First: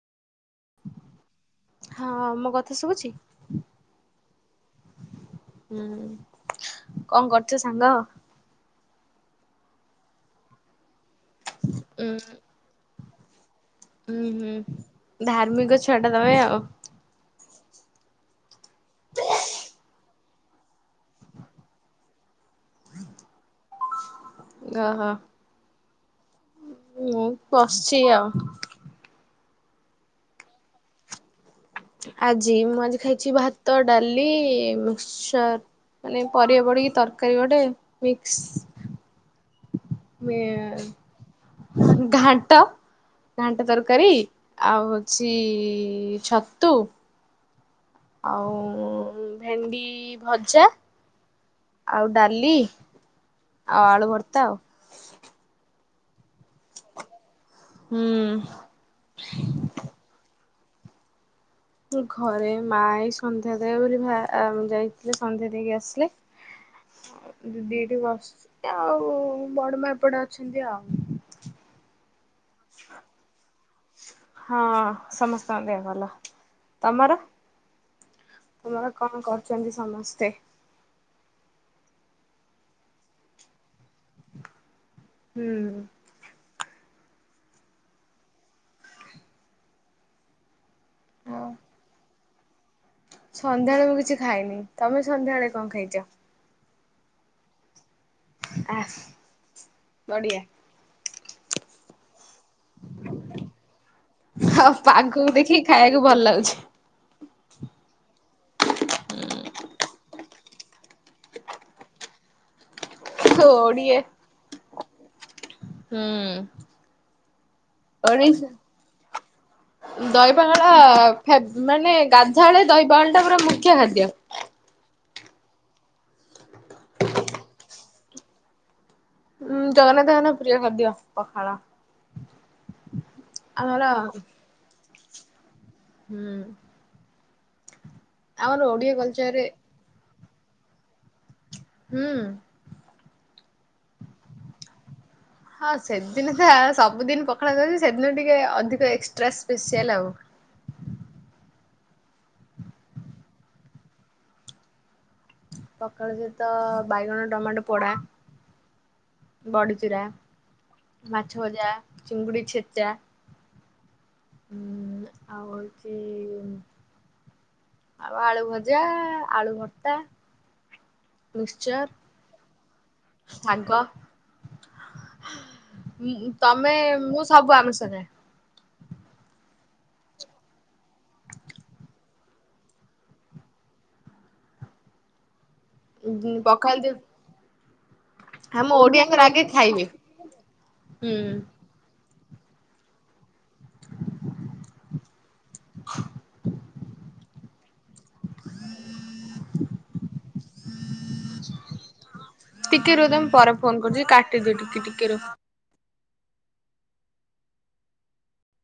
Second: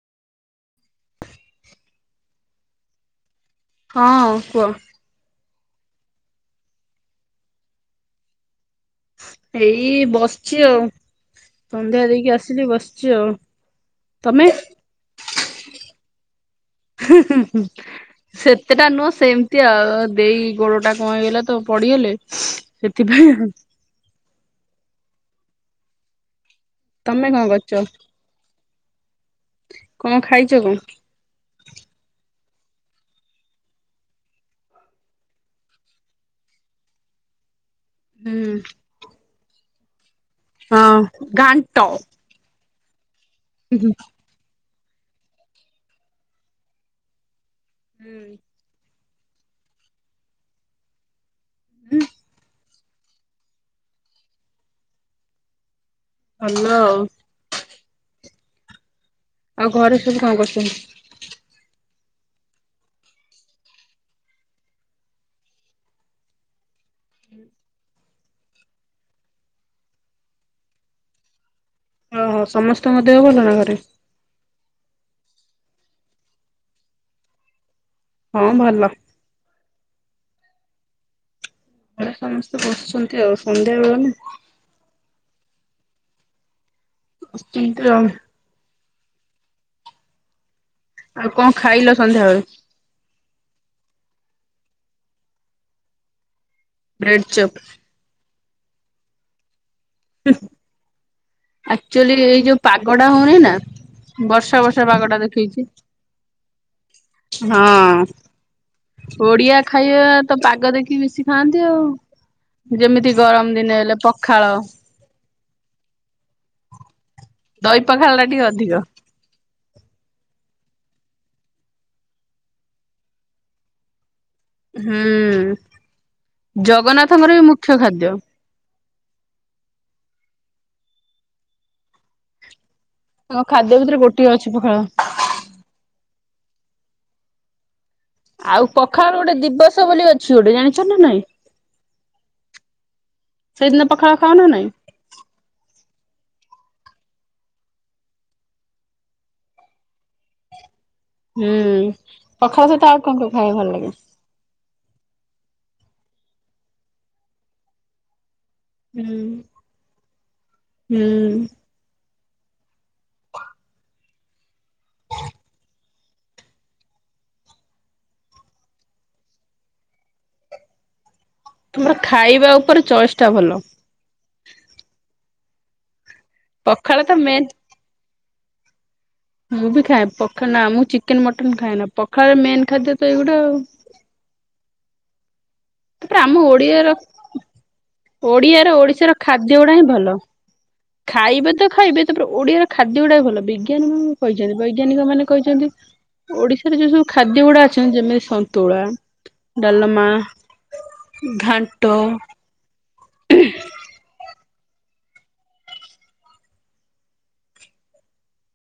ହଁ ମୋ କଥା ଶୁଭୁଛି? ହଁ କୁହ। ହୁଁ କଣ କରୁଛ ସାଙ୍ଗ? ଏଇ ବସିଛି ଆଉ ସନ୍ଧ୍ୟା ଦେଇକି ଆସିଲି ବସିଛି ଆଉ। ହୁଁ ତମେ? ହୁଁ ଧାର୍ମିକ ଛୁଆ ଟା ତମେ ଆଉ। [inaudible] ସେତେଟା ନୁହଁ ସେମିତି ଆଉ ଦେଇ ଗୋଡ ଟା କଣ ହେଇଗଲା ତ ପଡିଗଲେ। ସେଥିପାଇଁ ଆଉ। ଓହୋ ମୁଁ ତମେ କଣ କରୁଛ ବସିଛି ଆଉ। କଣ ଖାଇଛ କଣ? ଆଜି ମୁଁ ଆଜି ଖାଇଛି ଭାତ ଡାଲି ମିକ୍ସଚର‌ ମାନେ ପରିବା ପଡିକି ତରକାରୀ ଗୋଟେ ହୁଁ ମିକ୍ସ ହୁଏ ହଁ ଘାଣ୍ଟ। ଘାଣ୍ଟ। ଘାଣ୍ଟ ହୁଁ ତରକାରୀ ଆଉ ହୋଉଛି ଛତୁ ଆଉ ଭେଣ୍ଡି ଭଜା ଆଉ ଡାଲି ଆଉ ଆଳୁ ଭର୍ତା ଆଉ। ଭଲ ଆଉ। ହୁଁ। ଆଉ ଘରେ ସବୁ କଣ କରୁଛନ୍ତି? ଘରେ ମା ଏଇ ସନ୍ଧ୍ୟା ଦେବେ ବୋଲି ଭାଆ ଯାଇଥିଲେ ସନ୍ଧ୍ୟା ଦେଇକି ଆସିଲେ। [inaudible] ଦିଦି ଏଇଠି ବସି ଚନ୍ତି ଆଉ ବଡ ମା ଏପଟେ ଅଛନ୍ତି ଆଉ। ଓହୋ ସମସ୍ତଙ୍କ ଦେହ ଭଲ ନା ଘରେ? ହଁ ସମସ୍ତଙ୍କ ଦେହ ଭଲ ତମର? ହଁ ଭଲ। ତମର କଣ କରୁଛନ୍ତି ସମସ୍ତେ? ଘରେ ସମସ୍ତେ ବସିଛନ୍ତି ଆଉ ସନ୍ଧ୍ୟାବେଳ ନା। ହୁଁ। [unintelligible] ଆଉ କଣ ଖାଇଲ ସନ୍ଧ୍ୟାବେଳେ? ସନ୍ଧ୍ୟାବେଳେ ମୁଁ କିଛି ଖାଇନି। ତମେ ସନ୍ଧ୍ୟାବେଳେ କଣ ଖାଇଛ? Bread chop. ଆ ବଢିଆ। ଆକ୍ଚୁଆଲି ଏଇ ଯୋଉ ପାଗଡା ହଉନି ନା ବର୍ଷା ଆଉ ବର୍ଷା ପାଗକୁ ପାଗଡା ଦେଖିକି ଦେଖେଇଛି। ଖାଇବାକୁ ଭଲ ଲାଗୁଛି ହଁ। ଓଡିଆ ଖାଇବା ତ ପାଗ ଦେଖି ବେଶି ଖାଆନ୍ତି ଆଉ ଯେମିତି ଗରମ ଦିନେ ଓଡିଆ ହେଲେ ପଖାଳ। ହୁଁ ଦଇପଖାଳ ଟା ଟିକେ ଅଧିକ। ଦହିପହାଳ ମାନେ ଗାଧାଳେ ଦହିପଖାଳଟା ପୁରା ମୁଖ୍ୟ ଖାଦ୍ୟ। ହୁଁ ଜଗନ୍ନାଥଙ୍କର ବି ମୁଖ୍ୟ ଖାଦ୍ୟ। ହୁଁ ଜଗନ୍ନାଥଙ୍କ ପ୍ରିୟ ଖାଦ୍ୟ ପଖାଳ। ତାଙ୍କ ଖାଦ୍ୟ ଆମର ଭିତରେ ଗୋଟିଏ ଅଛି ପଖାଳ। ହୁଁ। ଆମର ଆଉ ଓଡିଆ ପଖାଳ ଗୋଟେ କଲଚରରେ ଦିବସ ବୋଲି ଅଛି ଗୋଟେ ଜାଣିଛ ନା ନାଇଁ? ହୁଁ। ସେହିଦିନ ପଖାଳ ଖାଅ ନା ନାହିଁ? ହଁ ସେଦିନ ତ ସବୁଦିନ ପଖାଲ ଭାତଜେ ସେଦିନ ଟିକେ ଅଧିକ ଏକ୍ସଟ୍ରା ସ୍ପେସିଆଲ୍ ଆଉ ହୁଁ ପଖାଳ ସହିତ ଆଉ କଣ କଣ ଖାଇବା ଭଲ ଲାଗେ? ପଖାଳ ସହିତ ବାଇଗଣ ଟମାଟୋ ପୋଡା ହୁଁ ବଡ଼ିଚୁରା, ମାଛ ହୁଁ ଭଜା, ଚିଙ୍ଗୁଡି ଛେଚା ଆଉ ହେଉଛି ଆଉ ଆଳୁ ଭଜା, ଆଳୁ ଭର୍ତା ତମର ଖାଇବା ଉପରେ ଚଏସ୍ ଟା ଭଲ। ଶାଗ ତମେ ପଖାଳ ତ ମୁଁ ମେନ୍ ସବୁ ଆମ ସାଙ୍ଗେ ମୁଁ ବି ଖାଏ ପଖା ନା ମୁଁ ଚିକେନ ମଟନ୍ ଖାଏ ନା ପଖାଳ ମେନ୍ ଖାଦ୍ୟ ତ ଏଇଗୁଟା ଆଉ ଆମ ପଖାଳ ଓଡିଆର ଆମ ଓଡିଆର ଓଡିଶାର ଓଡିଆଙ୍କର ଆଗେ ଖାଦ୍ୟ ଗୁଡା ଖାଇବେ। ହିଁ ଭଲ। ହୁଁ ଖାଇବେ ତ ଖାଇବେ ତାପରେ ଓଡିଆର ଖାଦ୍ୟ ଗୁଡା ଭଲ। ବିଜ୍ଞାନ ମାନ କହିଛନ୍ତି ବୈଜ୍ଞାନିକ ମାନେ କହିଛନ୍ତି ଓଡିଶାରେ ଯୋଉ ସବୁ ଖାଦ୍ୟ ଗୁଡା ଅଛନ୍ତି ଯେମିତି ସନ୍ତୁଳା, ଡାଲମା ଘାଣ୍ଟ ଟିକେ ରୁହ ତମ ପରେ ଫୋନ କରୁଛି କାଟିଦି ଟିକେ ଟିକେ ରୁ